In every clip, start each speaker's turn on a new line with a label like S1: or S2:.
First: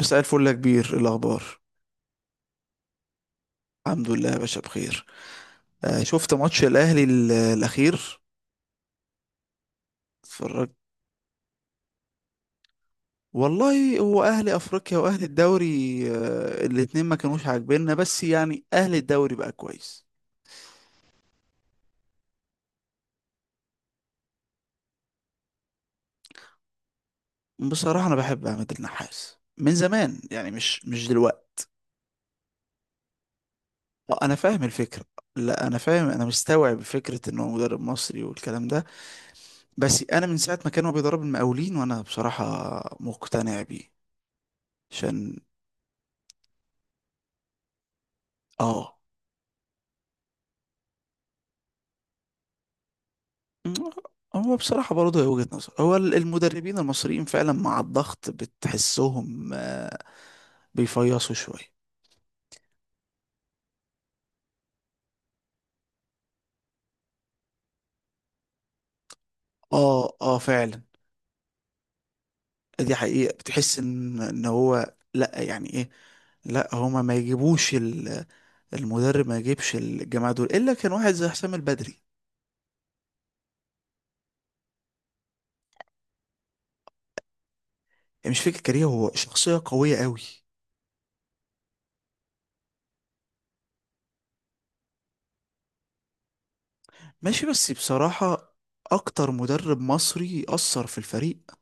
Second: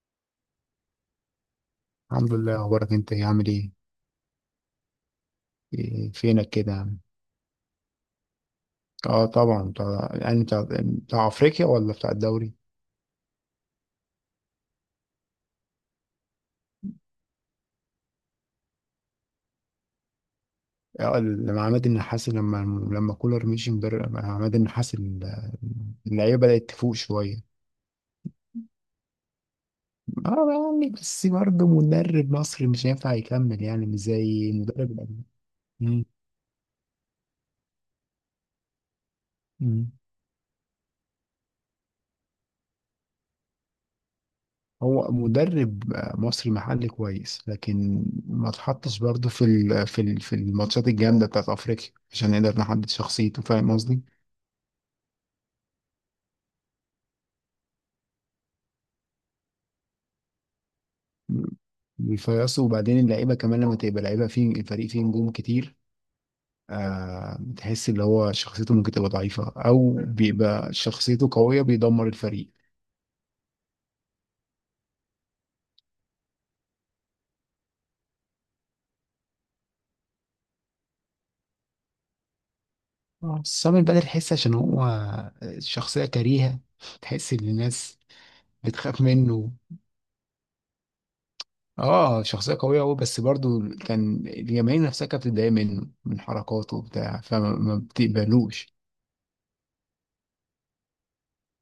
S1: مساء الفل يا كبير، إيه الأخبار؟
S2: الحمد لله. اخبارك انت إيه؟ عامل ايه؟
S1: الحمد لله يا باشا، بخير. شفت
S2: فينك
S1: ماتش
S2: كده؟
S1: الأهلي الأخير؟
S2: اه، طبعا طبعا. يعني بتاع
S1: اتفرجت.
S2: بتاع افريقيا ولا بتاع الدوري؟
S1: والله هو أهلي أفريقيا وأهلي الدوري، الاتنين ما كانوش عاجبيننا، بس يعني أهلي الدوري بقى كويس.
S2: لما عماد النحاس، لما كولر مشي مدرب، لما عماد النحاس اللعيبه بدات تفوق شويه.
S1: بصراحة أنا بحب عماد النحاس من زمان،
S2: اه
S1: يعني مش
S2: يعني،
S1: مش
S2: بس
S1: دلوقتي.
S2: برضه مدرب مصري مش هينفع يكمل، يعني مش
S1: آه، أنا
S2: زي
S1: فاهم
S2: مدرب
S1: الفكرة.
S2: الأجنبي.
S1: لا، أنا
S2: مم.
S1: فاهم، أنا مستوعب فكرة إن هو مدرب مصري والكلام ده.
S2: مم.
S1: بس أنا من ساعة ما كان هو بيدرب المقاولين وأنا بصراحة مقتنع بيه.
S2: هو
S1: عشان
S2: مدرب مصري محلي كويس، لكن ما
S1: آه
S2: اتحطش برضه في الماتشات الجامده بتاعت افريقيا عشان نقدر نحدد شخصيته. فاهم قصدي؟
S1: هو بصراحة برضه، هي وجهة نظر. هو المدربين المصريين فعلا مع الضغط بتحسهم بيفيصوا شوية.
S2: بيفيصوا، وبعدين اللعيبه كمان لما تبقى لعيبه فيه، الفريق فيه نجوم كتير. آه، بتحس اللي هو شخصيته ممكن تبقى ضعيفه، او
S1: اه اه،
S2: بيبقى
S1: فعلا.
S2: شخصيته قويه بيدمر الفريق.
S1: دي حقيقة. بتحس ان هو لا، يعني ايه، لا، هما ما يجيبوش المدرب، ما يجيبش الجماعة دول الا كان واحد زي حسام البدري.
S2: اه، سامي البدر، تحس عشان هو شخصيه كريهه، تحس ان الناس
S1: يعني مش فكرة كارير،
S2: بتخاف
S1: هو
S2: منه.
S1: شخصية قوية قوي.
S2: اه شخصيه قويه قوي، بس برضو كان الجماهير نفسها كانت بتتضايق منه من حركاته وبتاع،
S1: ماشي،
S2: فما
S1: بس
S2: ما
S1: بصراحة
S2: بتقبلوش.
S1: اكتر مدرب مصري اثر في الفريق،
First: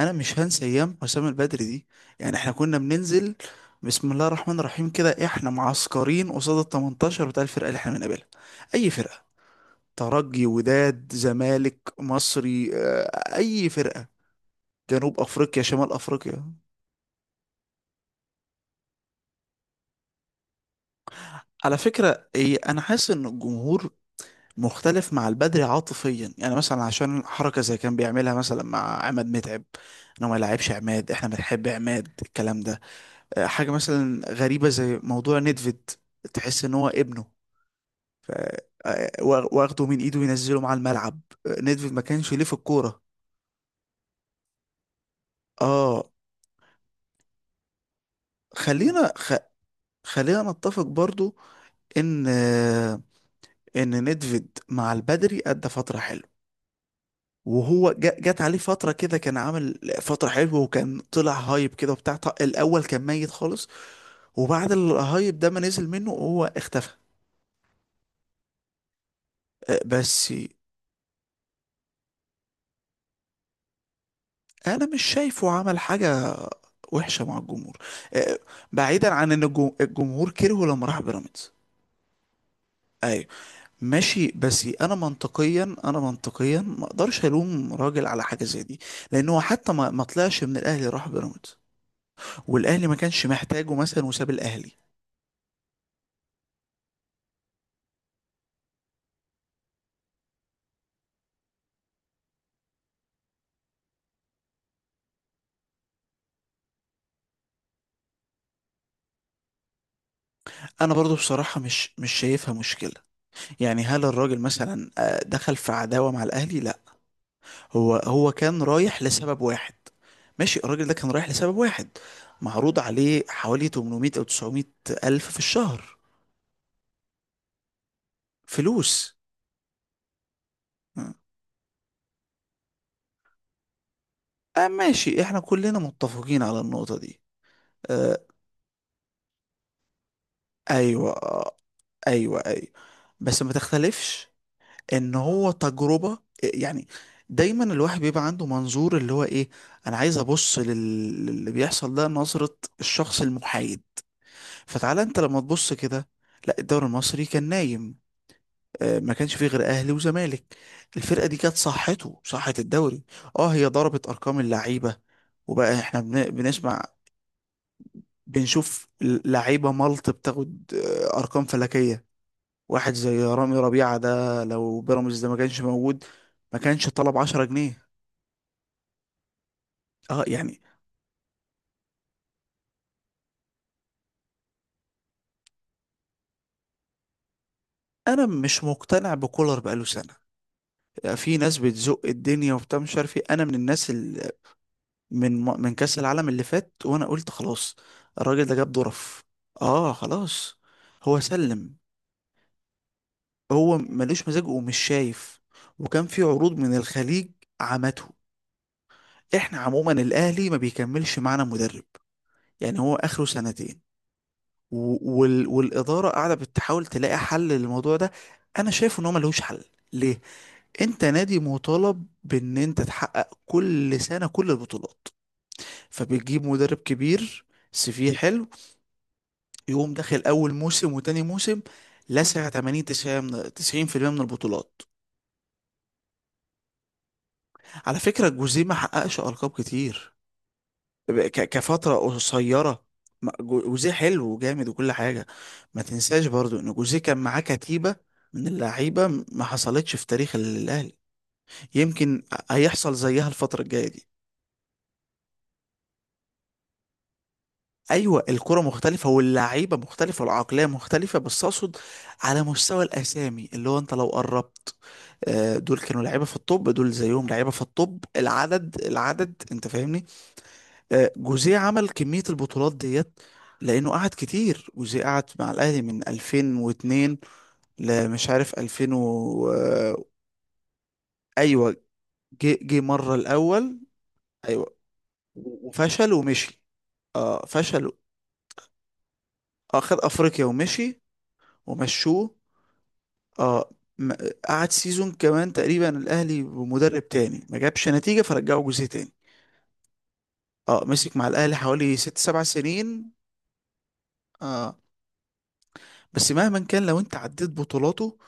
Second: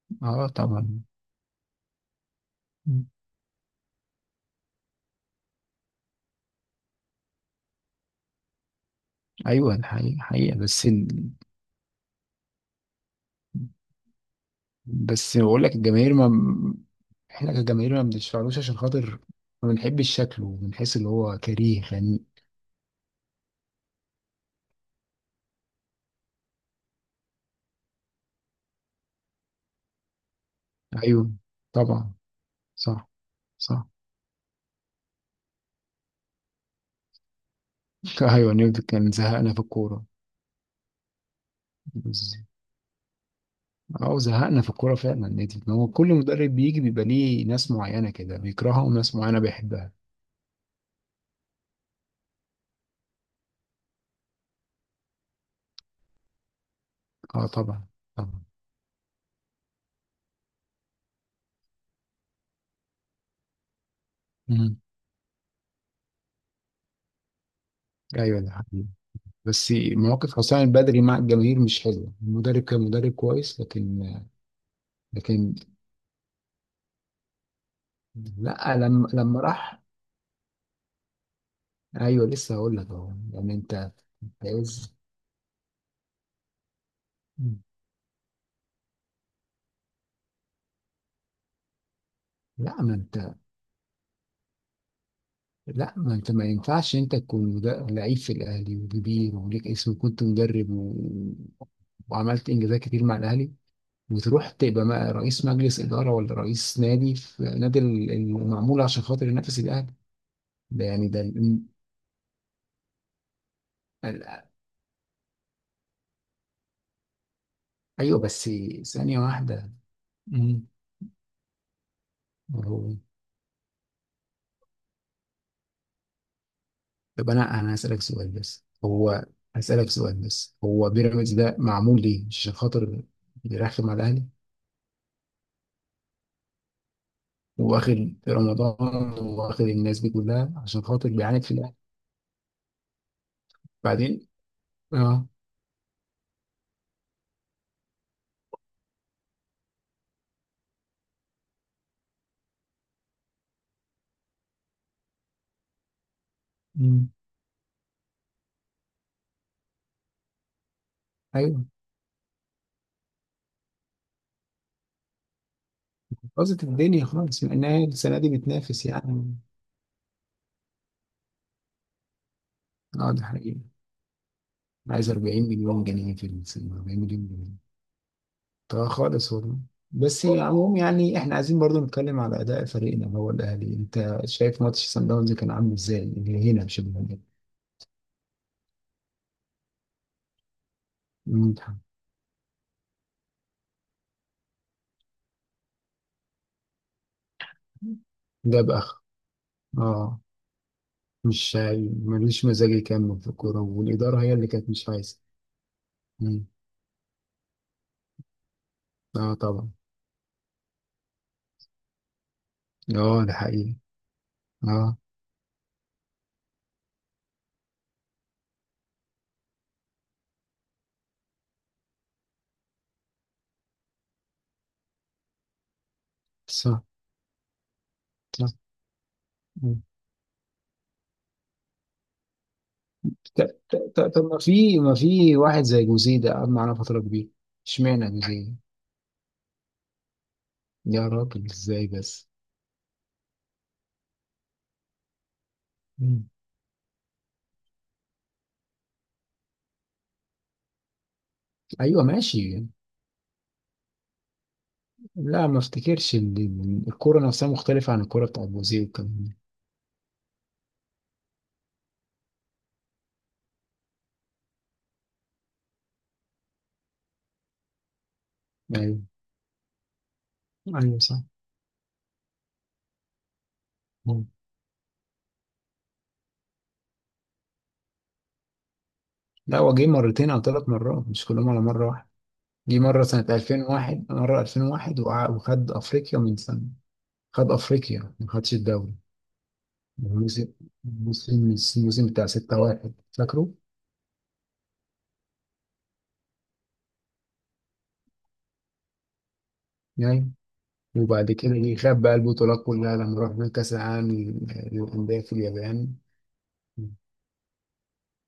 S1: انا مش
S2: اه
S1: هنسى ايام
S2: طبعا.
S1: حسام البدري دي. يعني احنا كنا
S2: مم.
S1: بننزل بسم الله الرحمن الرحيم كده، احنا معسكرين قصاد ال 18 بتاع الفرقه اللي احنا بنقابلها. اي فرقه؟
S2: ايوه الحقيقه
S1: ترجي،
S2: حقيقه، بس
S1: وداد، زمالك، مصري، اي فرقه، جنوب افريقيا،
S2: بقول لك
S1: شمال
S2: الجماهير ما،
S1: افريقيا.
S2: احنا كجماهير ما بنشفعلوش عشان خاطر ما بنحبش شكله، بنحس اللي هو
S1: على
S2: كريه يعني.
S1: فكره إيه، انا حاسس ان الجمهور مختلف مع البدري عاطفيا، يعني مثلا عشان حركه زي كان بيعملها مثلا مع عماد متعب انه ما يلعبش عماد، احنا
S2: ايوه.
S1: بنحب عماد
S2: طبعا.
S1: الكلام ده.
S2: صح.
S1: حاجة
S2: صح.
S1: مثلا غريبة زي موضوع ندفيد، تحس ان هو ابنه،
S2: ايوه، نيوتن كان زهقنا في
S1: واخده من
S2: الكوره.
S1: ايده وينزله مع الملعب. ندفيد ما كانش
S2: بس-
S1: ليه في الكورة.
S2: اه زهقنا في الكوره فعلا. نيوتن، هو
S1: اه،
S2: كل مدرب بيجي بيبقى ليه ناس معينه كده بيكرهها
S1: خلينا
S2: وناس
S1: خ...
S2: معينه بيحبها.
S1: خلينا نتفق برضو ان آه، ان ندفيد مع البدري ادى فترة حلوة.
S2: اه طبعا.
S1: جت
S2: طبعا.
S1: عليه فترة كده كان عامل فترة حلوة، وكان طلع هايب كده وبتاع، الأول كان ميت خالص، وبعد
S2: مم.
S1: الهايب ده ما نزل منه هو اختفى.
S2: ايوه ده حقيقي، بس
S1: بس
S2: مواقف حسام البدري مع الجماهير مش حلوه. المدرب كان مدرب كويس، لكن،
S1: انا مش شايفه
S2: لكن،
S1: عمل حاجه وحشه مع الجمهور. آه،
S2: لا لما
S1: بعيدا عن ان
S2: راح.
S1: الجمهور كرهه لما راح بيراميدز،
S2: ايوه لسه هقول لك اهو،
S1: ايوه
S2: يعني انت
S1: ماشي. بس
S2: عايز.
S1: انا منطقيا، ما اقدرش الوم راجل على حاجه زي دي، لان هو حتى ما طلعش من الاهلي، راح بيراميدز
S2: لا
S1: والاهلي ما
S2: ما
S1: كانش
S2: انت
S1: محتاجه مثلا، وساب الاهلي.
S2: لا ما انت ما ينفعش انت تكون لعيب في الاهلي وكبير وليك اسم، وكنت مدرب، و... وعملت انجازات كتير مع الاهلي، وتروح تبقى رئيس مجلس اداره ولا رئيس نادي في نادي المعمول عشان خاطر ينافس الاهلي. ده
S1: انا
S2: يعني
S1: برضو بصراحه مش شايفها مشكله. يعني هل الراجل
S2: ال-
S1: مثلا دخل في عداوه مع الاهلي؟ لا، هو
S2: ايوه
S1: هو
S2: بس،
S1: كان رايح
S2: ثانيه
S1: لسبب
S2: واحده.
S1: واحد. ماشي،
S2: مم.
S1: الراجل ده كان رايح لسبب واحد، معروض عليه حوالي 800 او 900 الف في الشهر،
S2: طب انا، هسألك سؤال، بس
S1: فلوس.
S2: هو بيراميدز ده معمول ليه؟ عشان خاطر بيرخم على الاهلي،
S1: آه ماشي، احنا كلنا متفقين على النقطة دي.
S2: واخد
S1: آه
S2: رمضان واخد الناس دي كلها عشان خاطر
S1: ايوه،
S2: بيعاند في
S1: آه
S2: الاهلي.
S1: ايوه، ايوه. بس ما تختلفش
S2: بعدين
S1: ان
S2: اه.
S1: هو تجربة. يعني دايما الواحد بيبقى عنده منظور اللي هو ايه، انا عايز ابص للي بيحصل ده نظرة الشخص المحايد. فتعالى انت لما تبص كده، لا الدوري
S2: مم.
S1: المصري كان نايم، ما كانش فيه غير اهلي وزمالك. الفرقه دي كانت
S2: ايوه،
S1: صحه الدوري. اه، هي ضربت ارقام اللعيبه، وبقى احنا
S2: باظت
S1: بنسمع،
S2: الدنيا خالص مع انها السنه دي بتنافس
S1: بنشوف
S2: يعني.
S1: لعيبه ملط بتاخد ارقام فلكيه. واحد
S2: اه ده
S1: زي رامي
S2: حقيقي،
S1: ربيعه ده لو
S2: عايز
S1: بيراميدز ده ما
S2: 40
S1: كانش
S2: مليون
S1: موجود
S2: جنيه في
S1: ما
S2: السنه،
S1: كانش
S2: 40
S1: طلب
S2: مليون
S1: 10
S2: جنيه،
S1: جنيه
S2: طبعا خالص والله.
S1: اه
S2: بس
S1: يعني
S2: عموم، يعني احنا عايزين برضو نتكلم على اداء فريقنا اللي هو الاهلي. انت شايف ماتش سان داونز كان عامل ازاي؟ اللي هنا مش اللي هنا.
S1: انا مش مقتنع بكولر، بقاله سنه. آه، في
S2: مم.
S1: ناس بتزق الدنيا وبتاع مش عارف ايه. انا من الناس من من كأس العالم اللي فات، وانا قلت خلاص الراجل ده
S2: جاب
S1: جاب
S2: اخ.
S1: ظرف. اه
S2: اه
S1: خلاص، هو
S2: مش
S1: سلم.
S2: ملوش مزاج يكمل في الكورة،
S1: هو
S2: والإدارة
S1: ملوش
S2: هي
S1: مزاج
S2: اللي كانت
S1: ومش
S2: مش عايزة.
S1: شايف، وكان في
S2: مم.
S1: عروض من الخليج عمته.
S2: اه
S1: احنا
S2: طبعا.
S1: عموما الاهلي ما بيكملش معانا مدرب، يعني هو اخره
S2: اه ده حقيقي.
S1: سنتين،
S2: اه.
S1: والاداره قاعده بتحاول تلاقي حل للموضوع ده. انا شايف ان هو ملوش حل. ليه؟ انت نادي مطالب بان انت تحقق كل سنه كل البطولات، فبتجيب مدرب
S2: صح.
S1: كبير سي في حلو،
S2: صح. مم.
S1: يقوم داخل اول موسم وتاني موسم لسع 80،
S2: ط-
S1: 90، 90% من
S2: طب ما في،
S1: البطولات.
S2: واحد زي جوزيه ده قعد معانا فترة كبيرة،
S1: على
S2: اشمعنى
S1: فكرة
S2: جوزيه؟
S1: جوزيه ما حققش ألقاب كتير،
S2: يا راجل، ازاي
S1: كفترة
S2: بس؟
S1: قصيرة. جوزيه حلو وجامد وكل حاجة، ما
S2: مم.
S1: تنساش برضو إن جوزيه كان معاه كتيبة من اللعيبة ما حصلتش في تاريخ الأهلي.
S2: ايوه
S1: يمكن
S2: ماشي.
S1: هيحصل زيها الفترة الجاية دي.
S2: لا، ما افتكرش ان إن الكورة نفسها مختلفة عن
S1: ايوه
S2: الكورة بتاعت
S1: الكرة
S2: جوزيه
S1: مختلفة
S2: والكلام ده.
S1: واللعيبة مختلفة والعقلية مختلفة، بس اقصد على مستوى الاسامي، اللي هو انت لو قربت دول كانوا لعيبة في الطب، دول زيهم لعيبة في الطب، العدد
S2: ايوه.
S1: العدد، انت فاهمني.
S2: ايوه. صح.
S1: جوزيه عمل كمية البطولات ديت لانه قعد
S2: مم.
S1: كتير. جوزيه قعد مع الاهلي من 2002 لمش عارف 2000
S2: لا هو جه
S1: آه
S2: مرتين او ثلاث مرات، مش كلهم على
S1: ايوه،
S2: مرة واحدة.
S1: جه
S2: جه
S1: جه
S2: مرة
S1: مرة
S2: سنة
S1: الاول.
S2: 2001، مرة
S1: ايوه،
S2: 2001، وخد
S1: وفشل
S2: أفريقيا من
S1: ومشي،
S2: سنة،
S1: اه
S2: خد
S1: فشل.
S2: أفريقيا ما خدش الدوري.
S1: اه، خد افريقيا
S2: الموسم
S1: ومشي،
S2: الموسم بتاع
S1: ومشوه.
S2: 6-1، فاكره؟
S1: اه، ما- قعد سيزون كمان تقريبا الاهلي بمدرب تاني ما جابش نتيجه، فرجعه جوزيه تاني.
S2: يعني
S1: اه، مسك مع
S2: وبعد كده
S1: الاهلي
S2: جه
S1: حوالي
S2: خد بقى
S1: ست سبع
S2: البطولات كلها
S1: سنين
S2: لما راح بيه كأس العالم
S1: اه،
S2: للأندية في اليابان.
S1: بس مهما كان لو انت عديت بطولاته،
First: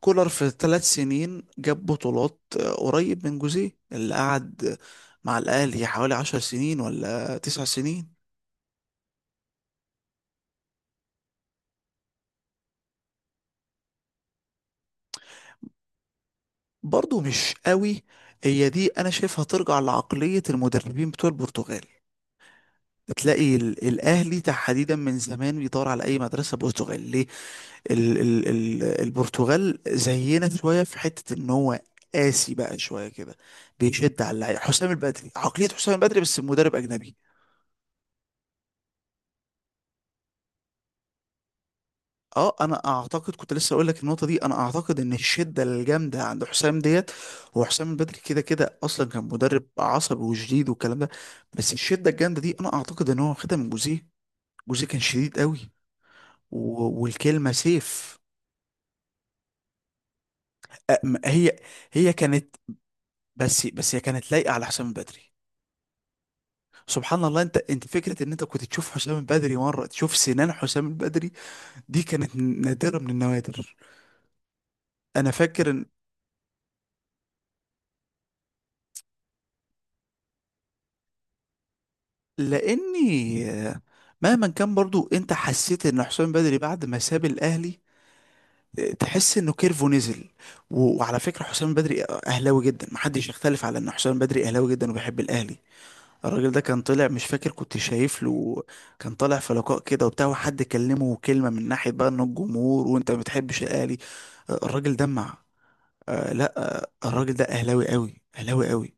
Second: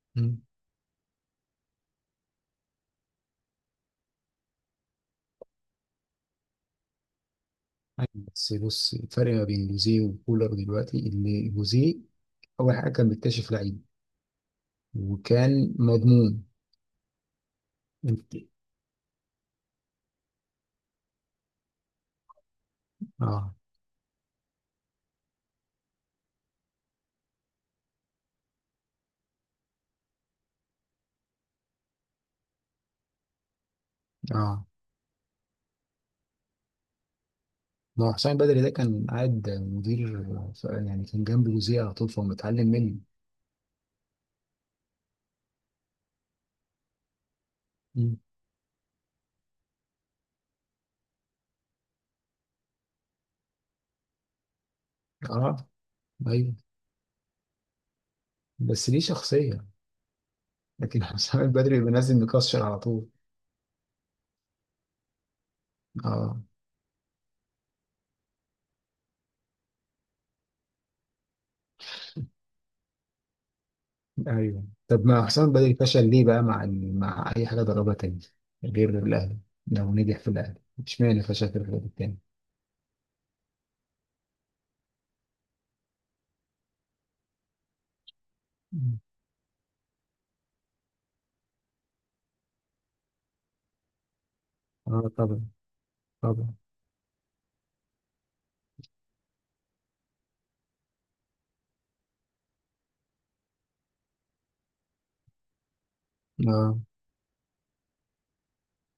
S1: كولر
S2: مم.
S1: في 3 سنين جاب بطولات قريب من جوزيه اللي قعد مع الاهلي حوالي 10 سنين ولا 9 سنين.
S2: بس بص، الفرق ما بين جوزيه وكولر دلوقتي، إن جوزيه أول حاجة كان بيكتشف لعيب، وكان مضمون.
S1: برضه مش قوي.
S2: انت
S1: هي دي انا شايفها ترجع لعقليه المدربين بتوع البرتغال.
S2: اه.
S1: بتلاقي الاهلي تحديدا من زمان بيدور على اي مدرسه برتغاليه. ال البرتغال زينا شويه في حته ان هو قاسي بقى شويه كده، بيشد على اللعيبه.
S2: اه،
S1: حسام البدري، عقليه حسام البدري، بس مدرب اجنبي.
S2: هو حسام بدري ده كان قاعد مدير، يعني كان جنب جوزيه على طول، فهو
S1: اه،
S2: متعلم
S1: انا
S2: مني.
S1: اعتقد كنت لسه اقول لك النقطه دي. انا اعتقد ان الشده الجامده عند حسام ديت، هو حسام البدري
S2: مم.
S1: كده كده اصلا كان مدرب عصبي وشديد والكلام ده، بس الشده الجامده دي انا اعتقد ان هو واخدها من جوزيه. جوزيه كان شديد
S2: اه.
S1: قوي،
S2: ايوه.
S1: والكلمه سيف.
S2: بس ليه شخصية.
S1: أ-
S2: لكن
S1: م-
S2: حسام
S1: هي
S2: البدري
S1: هي
S2: بينزل
S1: كانت
S2: مكشر على طول.
S1: هي كانت لايقه على حسام البدري.
S2: اه.
S1: سبحان الله، انت فكره ان انت كنت تشوف حسام البدري مره، تشوف سنان حسام البدري، دي كانت نادره من النوادر.
S2: ايوه. طب ما
S1: انا
S2: حسام
S1: فاكر
S2: البدري
S1: ان
S2: فشل ليه بقى مع ال... مع اي حاجة دربها تاني غير الاهلي؟ لو نجح في الاهلي، اشمعنى فشل في الفريق التاني؟
S1: لاني آه، مهما كان برضو انت حسيت ان حسام البدري بعد ما ساب الاهلي
S2: مم.
S1: تحس انه كيرفو نزل. وعلى فكره حسام البدري اهلاوي جدا، محدش يختلف على ان حسام البدري اهلاوي جدا
S2: اه
S1: وبيحب
S2: طبعا.
S1: الاهلي. الراجل
S2: طبعا.
S1: ده كان طلع، مش فاكر، كنت شايف له، كان طالع في لقاء كده وبتاع، وحد كلمه كلمه من ناحيه بقى ان الجمهور وانت ما بتحبش الاهلي. آه، الراجل دمع. آه لا،
S2: اه.
S1: الراجل ده اهلاوي قوي، اهلاوي قوي.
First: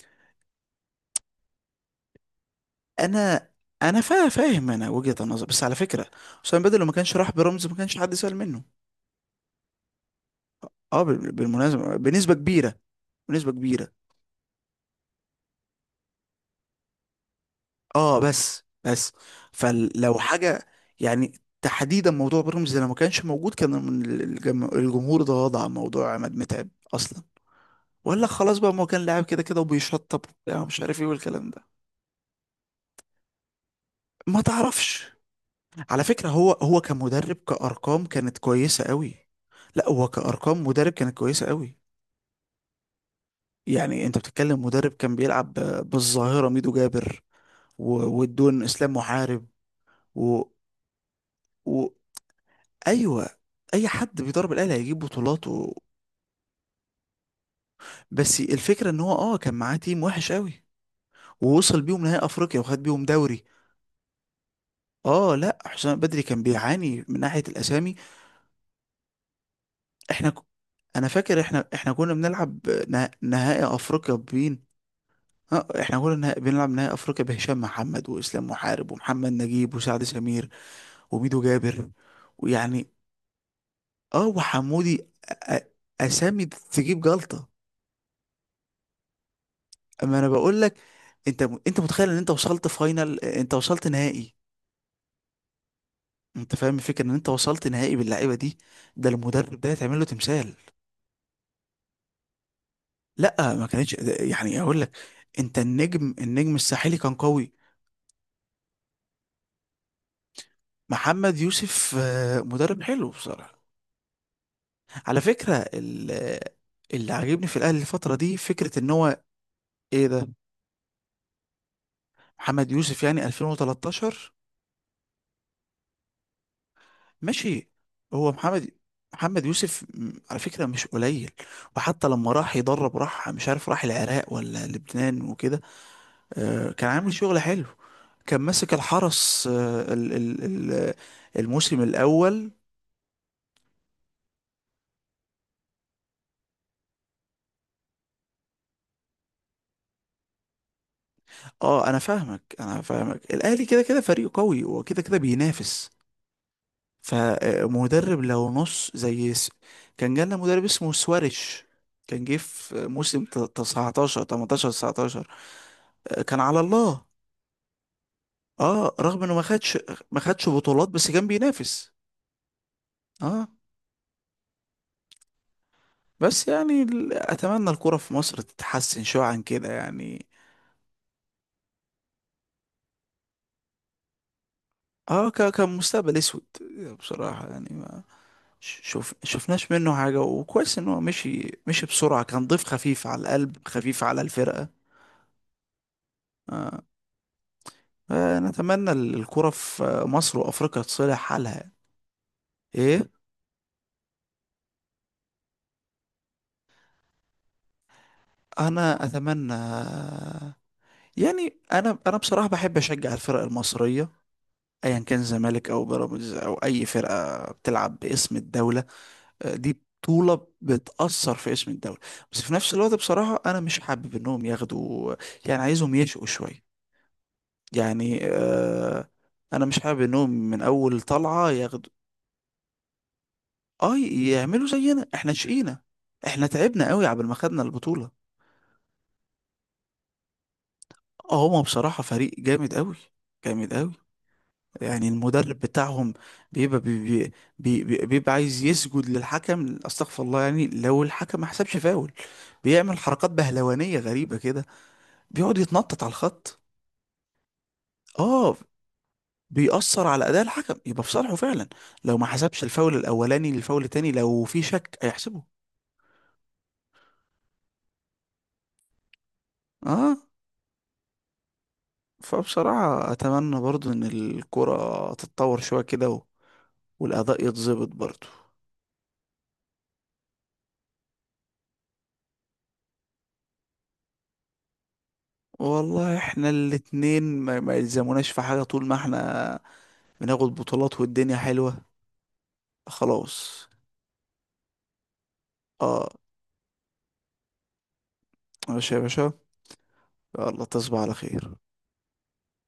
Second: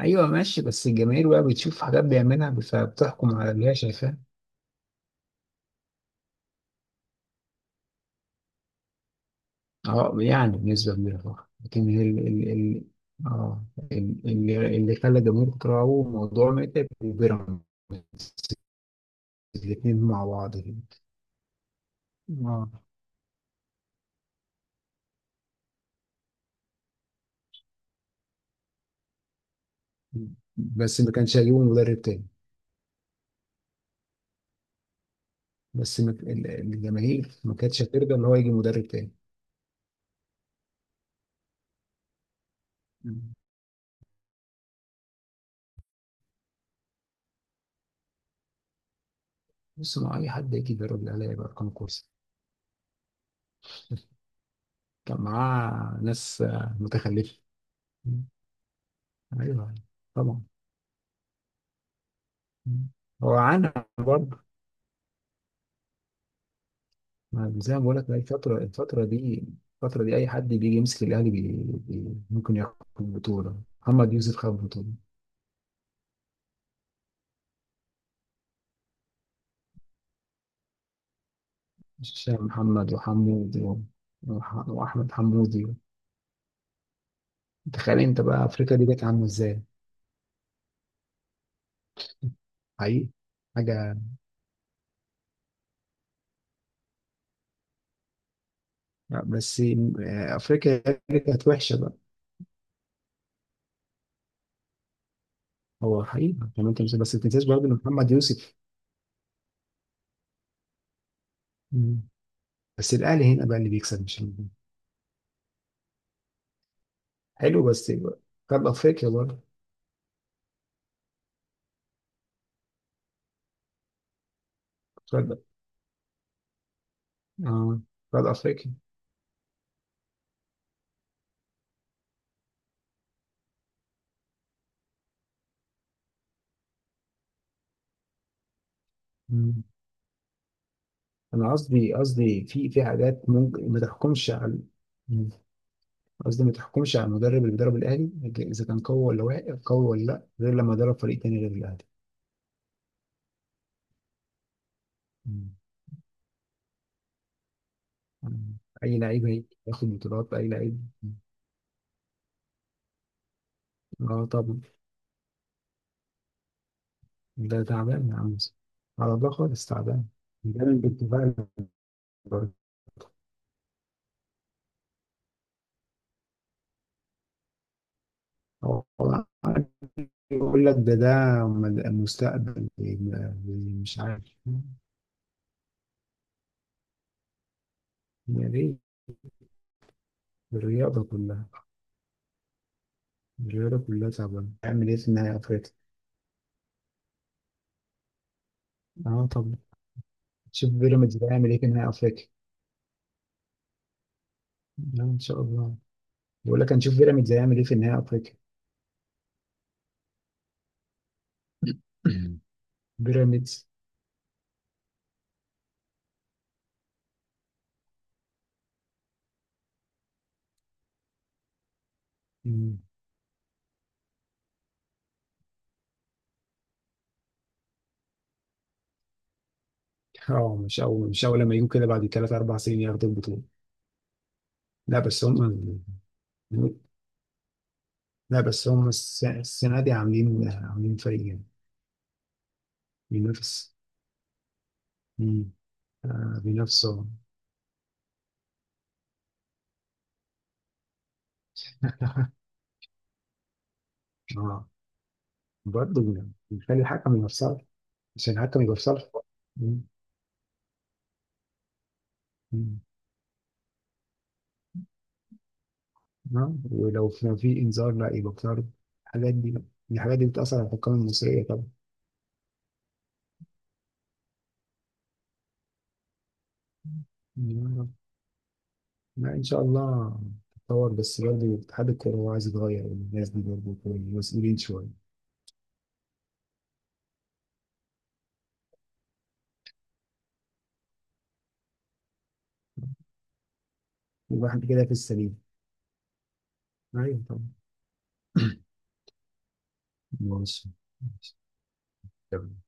S2: ايوه ماشي، بس الجماهير بقى بتشوف حاجات بيعملها فبتحكم
S1: انا
S2: على اللي هي
S1: انا
S2: شايفاها.
S1: فا فاهم، انا وجهة النظر، بس على فكرة حسام بدر لو ما كانش راح برمز ما كانش حد سأل منه.
S2: اه يعني بنسبة
S1: اه
S2: كبيرة طبعا، لكن
S1: بالمناسبة،
S2: هي ال
S1: بنسبة
S2: ال
S1: كبيرة،
S2: ال
S1: بنسبة
S2: اه
S1: كبيرة.
S2: اللي خلى الجمهور يكرهه موضوع متعب وبيراميدز،
S1: اه، بس بس
S2: الاثنين
S1: فلو
S2: مع بعض
S1: حاجة،
S2: كده.
S1: يعني تحديدا موضوع
S2: اه
S1: برمز ده لو ما كانش موجود، كان من الجمهور اتغاضى عن موضوع عماد متعب اصلا، ولا خلاص بقى، ما هو كان لاعب كده كده وبيشطب وبتاع ومش عارف
S2: بس
S1: ايه
S2: ما كانش
S1: والكلام
S2: هيجيبوا
S1: ده.
S2: مدرب تاني.
S1: ما تعرفش.
S2: بس
S1: على فكرة هو كمدرب
S2: الجماهير ما كانتش
S1: كأرقام
S2: هترضى ان هو
S1: كانت
S2: يجي
S1: كويسة
S2: مدرب تاني.
S1: قوي، لا هو كأرقام مدرب كانت كويسة قوي.
S2: مم.
S1: يعني انت بتتكلم مدرب كان بيلعب بالظاهرة ميدو جابر، والدون اسلام محارب،
S2: بص، مع اي
S1: و...
S2: حد يجي يدرب الاهلي هيبقى ارقام
S1: و...
S2: كويسه.
S1: ايوه، اي حد بيضرب الاهلي هيجيب
S2: كان
S1: بطولات و...
S2: معاه ناس متخلفه. مم.
S1: بس الفكرة ان هو كان
S2: ايوه
S1: معاه تيم وحش
S2: طبعا.
S1: قوي، ووصل بيهم نهائي افريقيا وخد
S2: مم.
S1: بيهم
S2: هو
S1: دوري.
S2: عانى برضه.
S1: اه لا، حسام بدري كان بيعاني من ناحية
S2: زي ما
S1: الاسامي.
S2: بقول لك بقى، الفترة دي أي
S1: احنا ك...
S2: حد بيجي يمسك
S1: انا
S2: الأهلي
S1: فاكر
S2: بي
S1: احنا كنا
S2: بي ممكن
S1: بنلعب
S2: ياخد بطولة.
S1: نهائي
S2: محمد
S1: افريقيا
S2: يوسف خد
S1: بمين؟
S2: بطولة.
S1: اه احنا قلنا بنلعب نهائي افريقيا بهشام محمد واسلام محارب ومحمد نجيب وسعد سمير وميدو جابر
S2: هشام محمد
S1: ويعني،
S2: وحمودي و-
S1: اه، وحمودي.
S2: وأحمد
S1: أ- أ-
S2: حمودي.
S1: اسامي تجيب جلطة.
S2: تخيل أنت بقى أفريقيا دي جت عاملة إزاي.
S1: اما انا بقول لك انت، انت متخيل ان انت وصلت
S2: حقيقي.
S1: فاينل، انت وصلت
S2: حاجة،
S1: نهائي؟ انت فاهم الفكره ان انت وصلت نهائي باللعيبه دي، ده المدرب
S2: بس
S1: ده يتعمل له تمثال.
S2: أفريقيا دي كانت وحشة بقى.
S1: لا ما كانتش يعني اقول لك، انت
S2: هو
S1: النجم،
S2: حقيقي، يعني أنت مش
S1: الساحلي كان
S2: بس ما تنساش
S1: قوي.
S2: برضه إن محمد يوسف.
S1: محمد يوسف
S2: مم.
S1: مدرب
S2: بس
S1: حلو
S2: الأهلي هنا بقى
S1: بصراحه.
S2: اللي بيكسب، مش الهجوم.
S1: على فكرة اللي عاجبني في
S2: حلو،
S1: الأهلي
S2: بس
S1: الفترة دي
S2: خد
S1: فكرة إن
S2: أفريقيا
S1: هو،
S2: برضه.
S1: إيه ده، محمد يوسف يعني 2013،
S2: خد.
S1: ماشي.
S2: آه. خد
S1: هو محمد
S2: أفريقيا.
S1: محمد يوسف، على فكرة مش قليل. وحتى لما راح يدرب راح مش عارف راح العراق ولا لبنان وكده، آه، كان عامل شغل حلو، كان ماسك الحرس ال-
S2: انا
S1: الموسم
S2: قصدي،
S1: الأول.
S2: في حاجات ممكن ما تحكمش على، مم، قصدي ما تحكمش على المدرب اللي بيدرب الاهلي اذا كان قوي ولا واقع، قوي ولا لا، غير لما يدرب فريق تاني غير الاهلي.
S1: اه انا فاهمك، انا فاهمك الاهلي كده كده فريق قوي وكده كده
S2: مم.
S1: بينافس، فمدرب لو
S2: مم.
S1: نص
S2: اي لعيب
S1: زي
S2: ياخد
S1: كان
S2: بطولات،
S1: جالنا
S2: اي
S1: مدرب
S2: لعيب.
S1: اسمه
S2: مم.
S1: سواريش، كان جه في موسم ت- 19
S2: اه طبعا.
S1: 18 19، كان على الله.
S2: ده تعبان يا عم.
S1: اه،
S2: على
S1: رغم
S2: الله
S1: انه
S2: خالص، تعبان.
S1: ما خدش
S2: جامد
S1: بطولات بس كان
S2: بالتفاعل.
S1: بينافس. اه بس يعني اتمنى الكرة في مصر
S2: هو
S1: تتحسن شوية
S2: هو
S1: عن
S2: عارف،
S1: كده يعني.
S2: يقول لك ده ده المستقبل. مش عارف.
S1: اه كان مستقبل اسود بصراحة. يعني ما،
S2: يعني ليه؟
S1: شوف شفناش منه حاجة، وكويس ان هو
S2: الرياضة كلها،
S1: مشي مشي بسرعة، كان ضيف خفيف على القلب، خفيف على
S2: تعبانة.
S1: الفرقة.
S2: تعمل ايه في نهاية أفريقيا.
S1: آه. أنا أتمنى
S2: اه
S1: الكرة
S2: طب
S1: في مصر
S2: نشوف
S1: وأفريقيا
S2: بيراميدز
S1: تصلح
S2: ده هيعمل ايه في
S1: حالها.
S2: نهائي افريقيا.
S1: إيه؟
S2: لا ان شاء الله، بقول لك هنشوف بيراميدز هيعمل ايه في نهائي افريقيا.
S1: أنا أتمنى، يعني أنا، بصراحة بحب أشجع الفرق
S2: بيراميدز.
S1: المصرية أيا كان زمالك أو بيراميدز أو أي فرقة بتلعب باسم الدولة. آه، دي بطولة بتأثر في اسم الدولة، بس في نفس
S2: مم.
S1: الوقت بصراحة أنا مش حابب إنهم ياخدوا، يعني عايزهم يشقوا شوية، يعني آه، أنا مش حابب إنهم
S2: اه
S1: من
S2: مش
S1: أول
S2: اول،
S1: طلعة
S2: لما يجوا كده
S1: ياخدوا.
S2: بعد ثلاث اربع سنين ياخدوا البطوله.
S1: اه يعملوا
S2: لا
S1: زينا،
S2: بس
S1: احنا
S2: هم.
S1: شقينا، احنا تعبنا قوي عبال ما خدنا البطولة.
S2: لا بس هم السنه دي عاملين، عاملين فريق
S1: اه
S2: جامد
S1: هما بصراحة فريق جامد قوي،
S2: بينافس.
S1: جامد قوي. يعني
S2: مم.
S1: المدرب بتاعهم
S2: آه
S1: بيبقى بي
S2: بينافسوا.
S1: بي بي بي- بيبقى عايز يسجد للحكم، استغفر الله، يعني لو الحكم ما حسبش فاول بيعمل حركات بهلوانية غريبة كده،
S2: اه
S1: بيقعد
S2: برضه
S1: يتنطط على الخط.
S2: بيخلي الحكم يبقى في صالح، عشان
S1: اه
S2: الحكم يبقى في صالح.
S1: بيأثر على أداء الحكم يبقى في صالحه فعلا، لو ما حسبش الفاول الأولاني للفاول التاني لو في شك هيحسبه.
S2: ها، ولو كان في انذار لا يبقى بتعرض. الحاجات دي،
S1: اه،
S2: بتأثر على الحكام المصرية طبعا.
S1: فبصراحة أتمنى برضو إن الكرة تتطور شوية كده، والأداء
S2: يا
S1: يتظبط
S2: رب.
S1: برضو.
S2: لا إن شاء الله تتطور، بس برضه اتحاد الكورة هو عايز يتغير، الناس دي برضه مسؤولين شوية.
S1: والله احنا الاتنين ما يلزموناش في حاجة طول ما احنا بناخد بطولات والدنيا حلوة، خلاص.
S2: يبقى حد كده في السليم.
S1: اه
S2: أيوة طبعا.
S1: ماشي يا باشا، يلا
S2: ماشي.
S1: تصبح على
S2: ماشي.
S1: خير.
S2: تمام.